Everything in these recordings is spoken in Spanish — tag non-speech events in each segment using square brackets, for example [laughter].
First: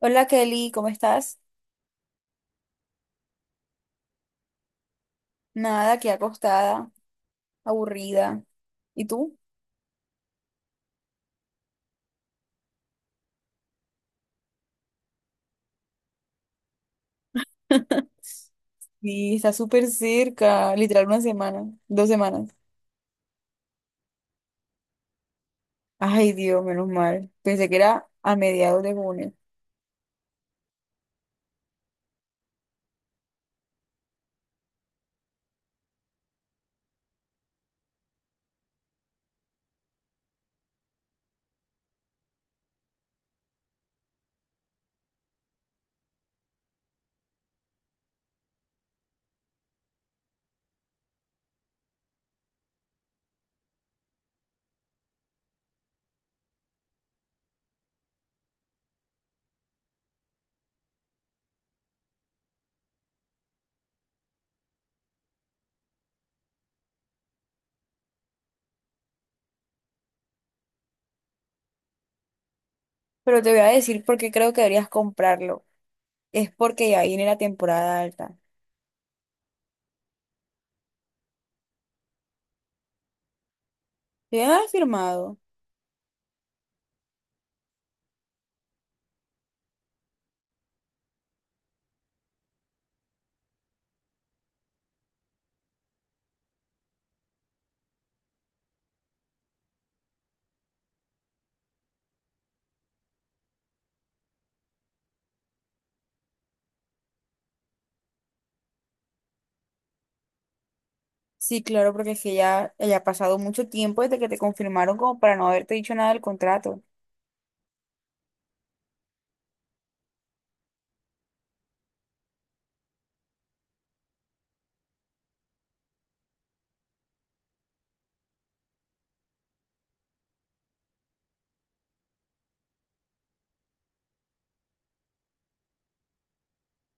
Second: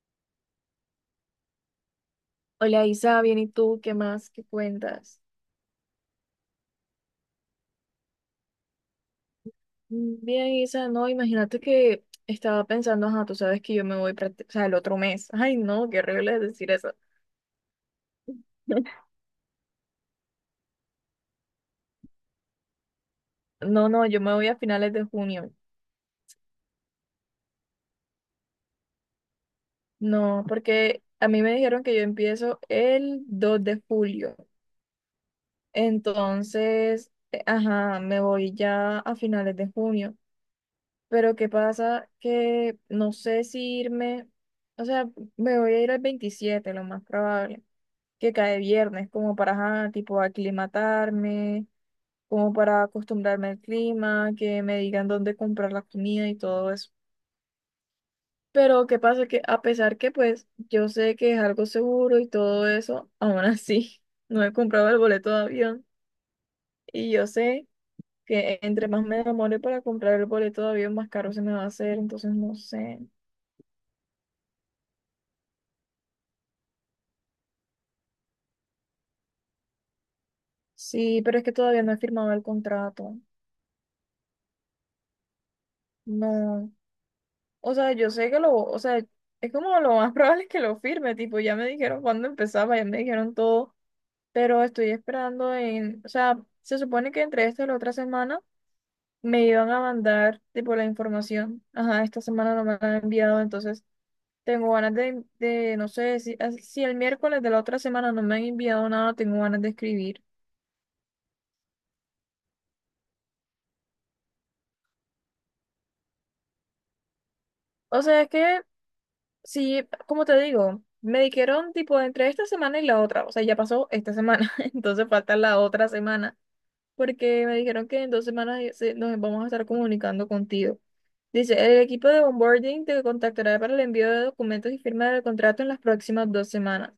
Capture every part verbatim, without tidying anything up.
Hola Kelly, ¿cómo estás? Hola Isa, bien, ¿y tú qué más? ¿Qué cuentas? Nada, aquí acostada, aburrida. ¿Y tú? Mm, Bien, Isa, no, imagínate que estaba pensando, ajá, tú sabes que yo me voy, prácti- o sea, el otro mes. [laughs] Ay, no, qué horrible es decir eso. [laughs] [laughs] Sí, está súper cerca, literal una semana, dos semanas. No, no, yo me voy a finales de junio. Ay, Dios, menos mal. Pensé que era a mediados de junio. No, porque a mí me dijeron que yo empiezo el dos de julio. Entonces, eh, ajá, me voy ya a finales de junio. Pero ¿qué pasa? Que no sé si irme, o sea, me voy a ir el veintisiete lo más probable. Que cae viernes, como para, ajá, tipo, aclimatarme, como para acostumbrarme al clima, que me digan dónde comprar la comida y todo eso. Pero qué pasa que a pesar que pues yo sé que es algo seguro y todo eso, aún así [laughs] no he comprado el boleto de avión y yo sé que entre más me demore para comprar el boleto de avión, más caro se me va a hacer, entonces no sé. Pero te voy a decir por qué creo que deberías comprarlo. Es porque ya viene la temporada alta. Sí, pero es que todavía no he firmado el contrato. ¿Te han firmado? No. O sea, yo sé que lo, o sea, es como lo más [laughs] probable es que lo firme, tipo, ya me dijeron cuándo empezaba, ya me dijeron todo, pero estoy esperando en, o sea, se supone que entre esta y la otra semana me iban a mandar, tipo, la información. Ajá, esta semana no me la han enviado, entonces tengo ganas de, de, no sé, si, as- si el miércoles de la otra semana no me han enviado nada, tengo ganas de escribir. Sí, claro, porque es que ya, ya ha pasado mucho tiempo desde que te confirmaron como para no haberte dicho nada del contrato. O sea, es que, sí, como te digo, me dijeron, tipo, entre esta semana y la otra, o sea, ya pasó esta semana, [laughs] entonces falta la otra semana. Porque me dijeron que en dos semanas eh, se- nos vamos a estar comunicando contigo. Dice, el equipo de onboarding te contactará para el envío de documentos y firma del contrato en las próximas dos semanas.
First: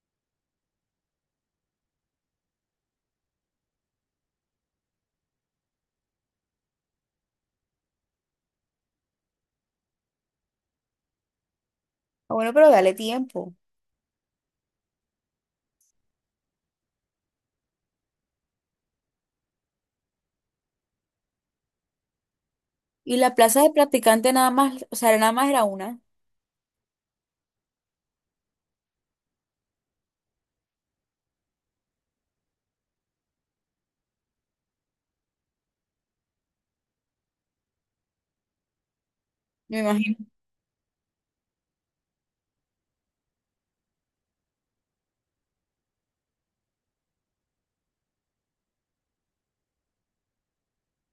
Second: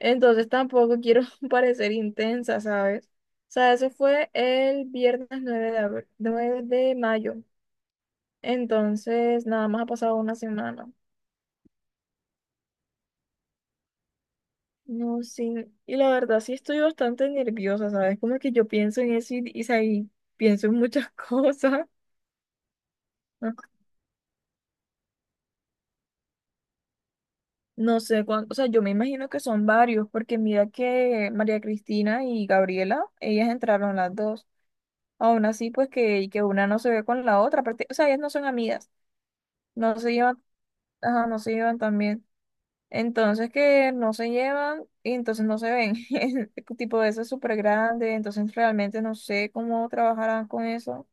Entonces tampoco quiero [laughs] parecer intensa, ¿sabes? O sea, eso fue el viernes nueve de abri- nueve de mayo. Entonces, nada más ha pasado una semana. Ah, bueno, pero dale tiempo. No, sí. Y la verdad sí estoy bastante nerviosa, ¿sabes? Como que yo pienso en eso y, y, o sea, y pienso en muchas [laughs] cosas. Y la plaza de practicante nada más, o sea, nada más era una. No sé cuánto, o sea, yo me imagino que son varios, porque mira que María Cristina y Gabriela, ellas entraron las dos. Aún así, pues que, que una no se ve con la otra, aparte- o sea, ellas no son amigas, Me no se imagino. llevan, ajá, no se llevan también. Entonces que no se llevan y entonces no se ven. [laughs] Es tipo de eso es súper grande, entonces realmente no sé cómo trabajarán con eso.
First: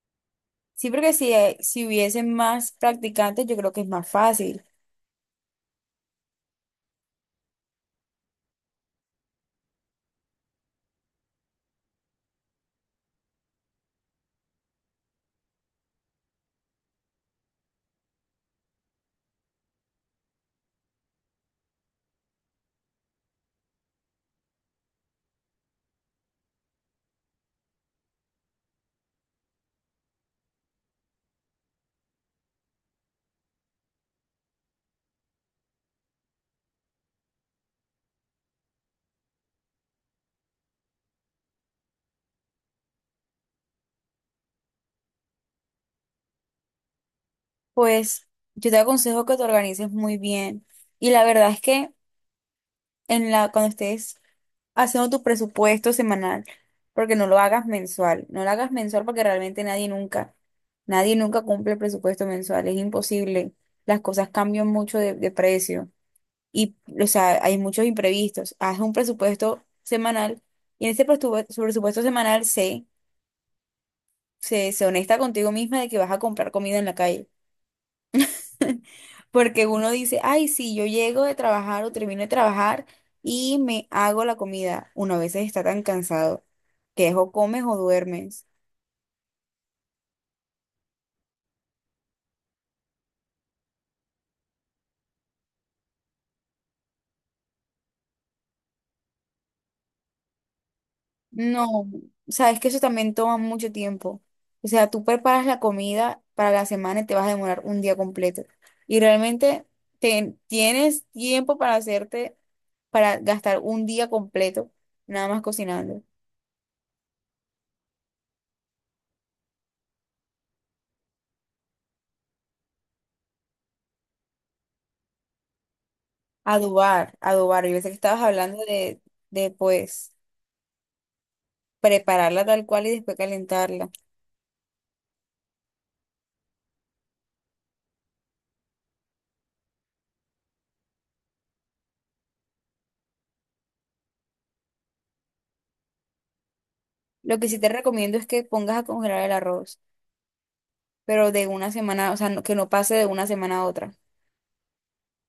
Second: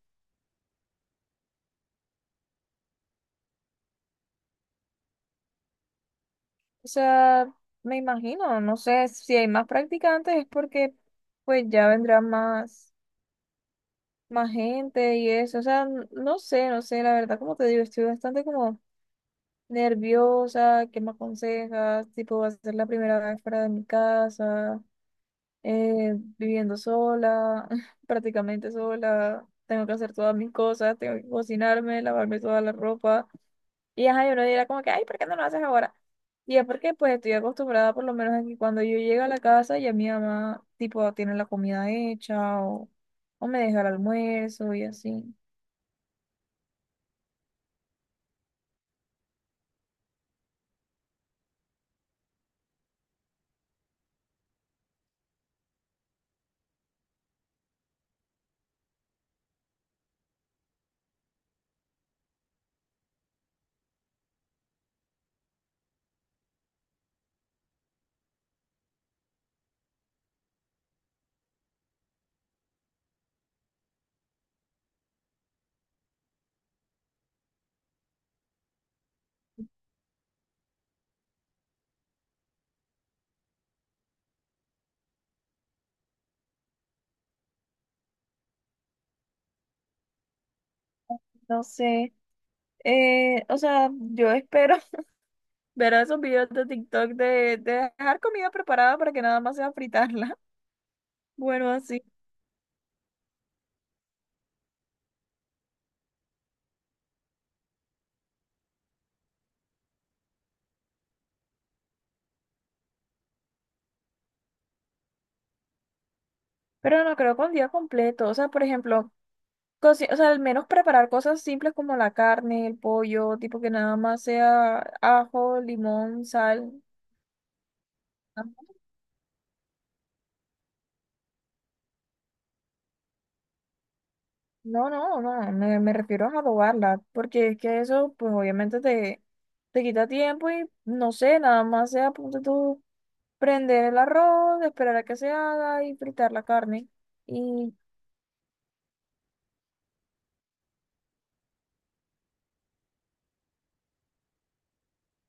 Sí, porque si, eh, si hubiesen más practicantes, yo creo que es más fácil. O sea, me imagino, no sé si hay más practicantes es porque pues ya vendrán más. Más gente y eso. O sea, n- no sé, no sé, la verdad, como te digo, estoy bastante como nerviosa, ¿qué me aconsejas? Tipo, va a ser la primera vez fuera de mi casa, eh, viviendo sola, [laughs] prácticamente sola. Tengo que hacer todas mis cosas, tengo que cocinarme, lavarme toda la ropa. Y ajá, yo no dirá como que, ay, ¿por qué no lo haces ahora? Y es porque pues estoy acostumbrada por lo menos a que cuando yo llego a la casa ya mi mamá tipo tiene la comida hecha o, o me deja el almuerzo y así. Pues yo te aconsejo que te organices muy bien. Y la verdad es que en la, cuando estés haciendo tu presupuesto semanal, porque no lo hagas mensual, no lo hagas mensual porque realmente nadie nunca, nadie nunca cumple el presupuesto mensual, es imposible. Las cosas cambian mucho de, de precio y, o sea, hay muchos imprevistos. Haz un presupuesto semanal y en ese presupuesto, presupuesto semanal sé. se, se honesta contigo misma de que vas a comprar comida en la calle. [laughs] Porque uno dice, ay, sí, yo llego de trabajar o termino de trabajar y me hago la comida. Uno a veces está tan cansado que es o comes o duermes. No sé. Eh, o sea, yo espero [laughs] ver esos videos de TikTok de, de dejar comida preparada para que nada más sea fritarla. [laughs] Bueno, No, así. sabes que eso también toma mucho tiempo. O sea, tú preparas la comida para la semana y te vas a demorar un día completo. Y realmente te- tienes tiempo para hacerte, para gastar un día completo nada más cocinando. Pero no creo con día completo. O sea, por ejemplo, cosi- o sea, al menos preparar cosas simples como la carne, el pollo, tipo que nada más sea ajo, limón, sal. Adobar, adobar. Yo pensé que estabas Ajá. hablando de, de pues prepararla tal cual y después calentarla. No, no, no, me, me refiero a adobarla, porque es que eso, pues obviamente te, te quita tiempo y no sé, nada más sea, punto prender el arroz, esperar a que se haga y fritar la carne. Lo que sí te Y, recomiendo es que pongas a congelar el arroz, pero de una semana, o sea, no- que no pase de una semana a otra.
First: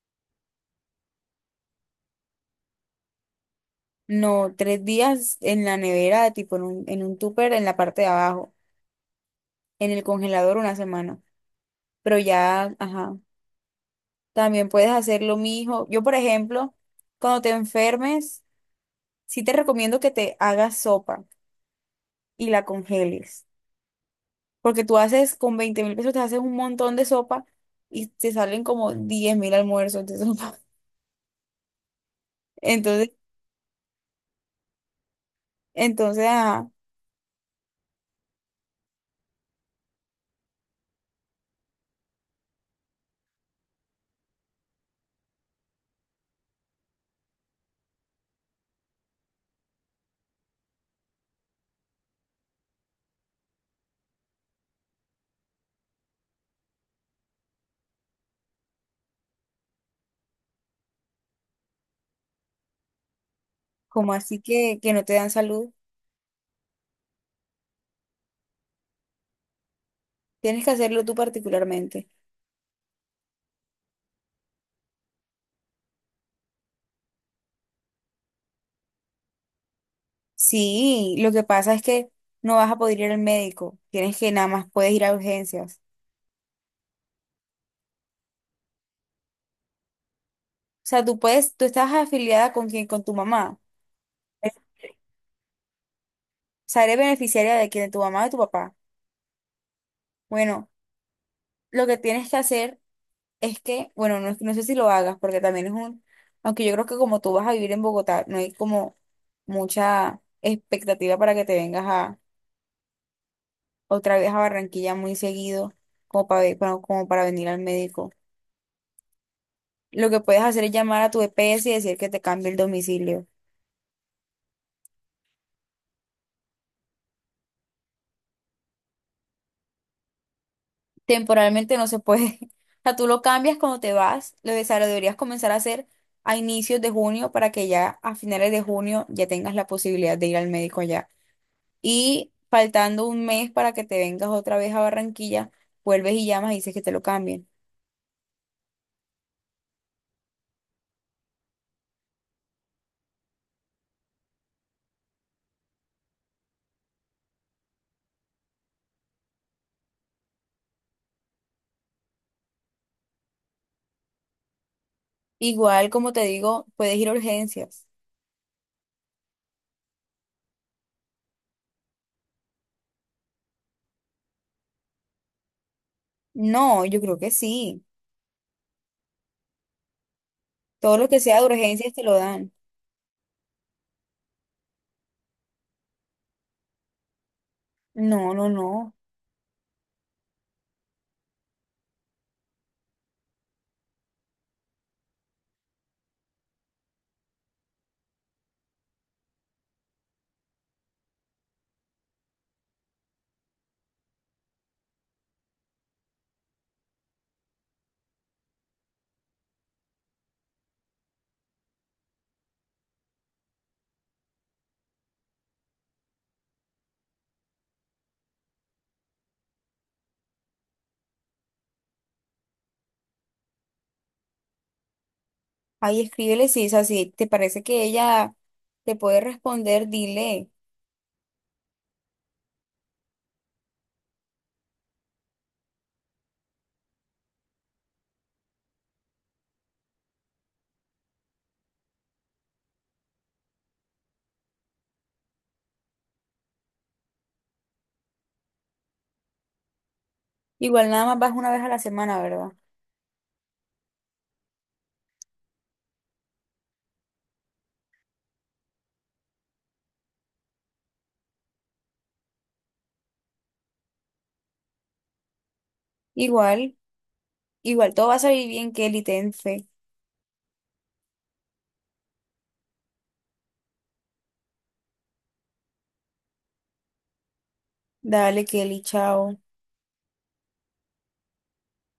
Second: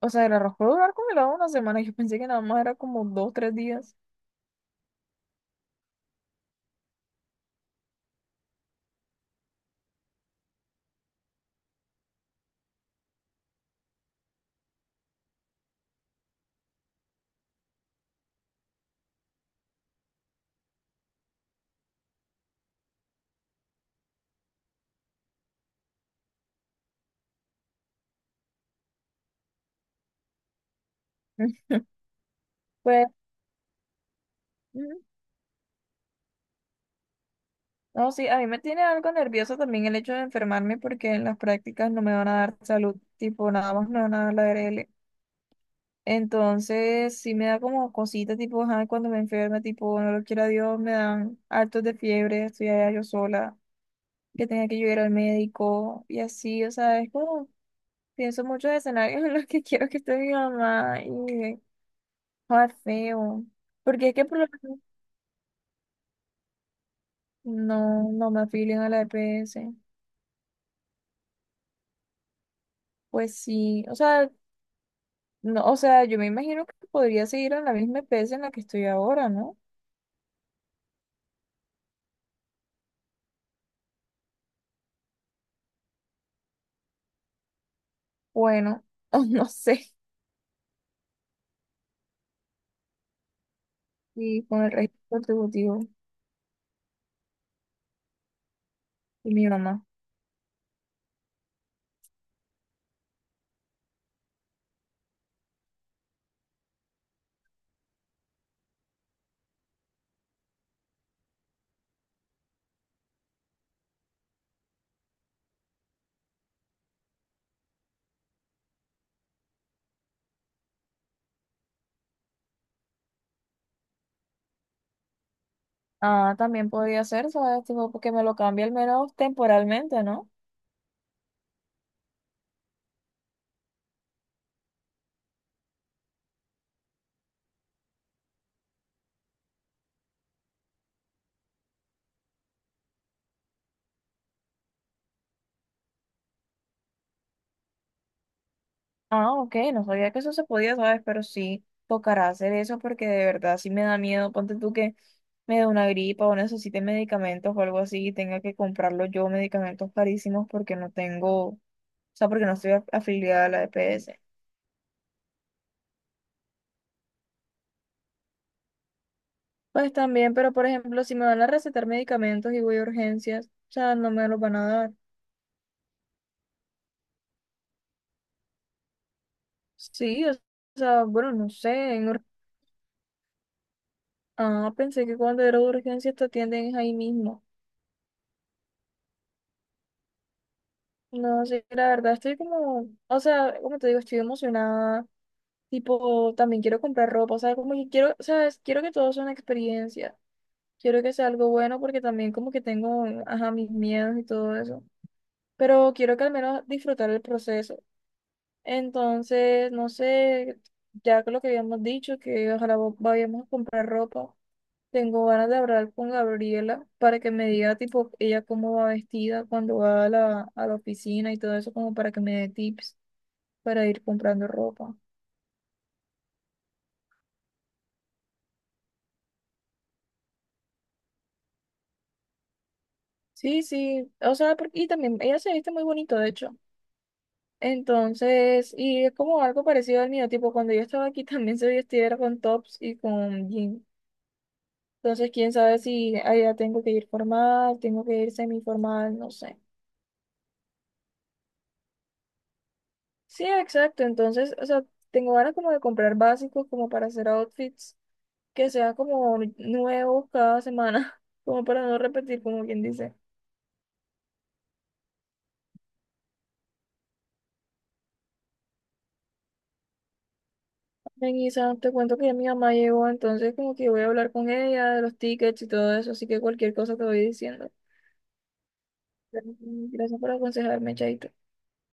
o sea, el arroz puede durar congelado una semana. [laughs] Yo pensé que nada más era como dos, tres días. No, tres días en la nevera, tipo en un, en un tupper en la parte de abajo, en el congelador una semana. Pero ya, ajá, también puedes hacer lo mismo. Yo, por ejemplo, cuando te enfermes, sí te recomiendo que te hagas sopa y la congeles. Porque tú haces con veinte mil pesos, te haces un montón de sopa y te salen como diez mil almuerzos de sopa. [laughs] [laughs] Pues, Entonces, ujú. entonces, ajá, No, sí, a mí me tiene algo nervioso también el hecho de enfermarme porque en las prácticas no me van a dar salud, tipo, nada más me van a dar la A R L. Entonces, sí me da como cositas, tipo, ajá, cuando me enferme, tipo, no lo quiera Dios, me dan hartos de fiebre, estoy allá yo sola, que tenga que yo ir al médico y así, o sea, es como pienso muchos escenarios en los que quiero que esté mi mamá y joder, feo. Porque como es que por así lo menos que, que no te dan salud, no, no me afilian a la E P S. tienes que hacerlo tú particularmente. Pues sí, o sea, no, o sea, yo me imagino que podría seguir en la misma E P S en la que estoy ahora, ¿no? Sí, lo que pasa es que no vas a poder ir al médico, tienes que nada más puedes ir a urgencias. Bueno, [laughs] o no sé. O sea, tú puedes, tú estás afiliada con quién, con tu mamá. Y O con el registro contributivo sea, eres beneficiaria de quién, de tu mamá o de tu papá. y mi mamá. Bueno, lo que tienes que hacer es que, bueno, no, no sé si lo hagas, porque también es un, aunque yo creo que como tú vas a vivir en Bogotá, no hay como mucha expectativa para que te vengas a otra vez a Barranquilla muy seguido, como para, ve- para- como para venir al médico. Lo que puedes hacer es llamar a tu E P S y decir que te cambie el domicilio. Ah, también podría ser, ¿sabes? Tipo, porque me lo cambia al menos temporalmente, ¿no? Temporalmente no se puede. [laughs] O sea, tú lo cambias cuando te vas, lo, de- o sea, lo deberías comenzar a hacer a inicios de junio para que ya a finales de junio ya tengas la posibilidad de ir al médico allá. Y faltando un mes para que te vengas otra vez a Barranquilla, vuelves y llamas y dices que te lo cambien. Ah, ok, no sabía que eso se podía, ¿sabes? Pero sí tocará hacer eso porque de verdad sí me da miedo. Ponte tú que me dé una gripa o necesite medicamentos o algo así y tenga que comprarlo yo, medicamentos carísimos porque no tengo, o sea, porque no estoy af- afiliada a la E P S. Igual, como te digo, puedes ir a urgencias. Pues también, pero por ejemplo, si me van a recetar medicamentos y voy a urgencias, o sea, no me los van a dar. No, yo creo que sí. Sí, o Todo sea, lo que bueno, sea de no urgencias sé. te en lo ur- dan. Ah, pensé que cuando era urgencias te atienden ahí mismo. No, no, no. No, sé la verdad estoy como, o sea, como te digo, estoy emocionada, tipo, también quiero comprar ropa, o sea, como que quiero, sabes, quiero que todo sea una experiencia, quiero que sea algo bueno porque también como que tengo, ajá, mis miedos y todo eso, pero quiero que al menos disfrutar el proceso. Entonces, no sé, ya que lo que habíamos dicho, que ojalá vo- vayamos a comprar ropa, tengo ganas de hablar con Gabriela para que me diga, tipo, ella cómo va vestida cuando va a la, a la oficina y todo eso, como para que me dé tips para ir comprando ropa. Ahí escríbele si es así. ¿Te parece que ella te puede responder? Dile. Sí, sí, o sea, por- y también ella se viste muy bonito, de hecho. Entonces, y es como algo parecido al mío, tipo cuando yo estaba aquí [laughs] también se vestía era con tops y con jeans. Entonces, quién sabe si allá tengo que ir formal, tengo que ir semiformal, no sé. Igual nada más vas una vez a la semana, ¿verdad? Sí, exacto. Entonces, o sea, tengo ganas como de comprar básicos como para hacer outfits que sean como nuevos cada semana, [laughs] como para no repetir, como quien dice. Igual, igual todo va a salir bien, Kelly, ten fe. Melissa, te cuento que ya mi mamá llegó, entonces como que voy a hablar con ella de los tickets y todo eso, así que cualquier cosa te voy diciendo. Dale, Kelly, chao. Gracias por aconsejarme, Chaito.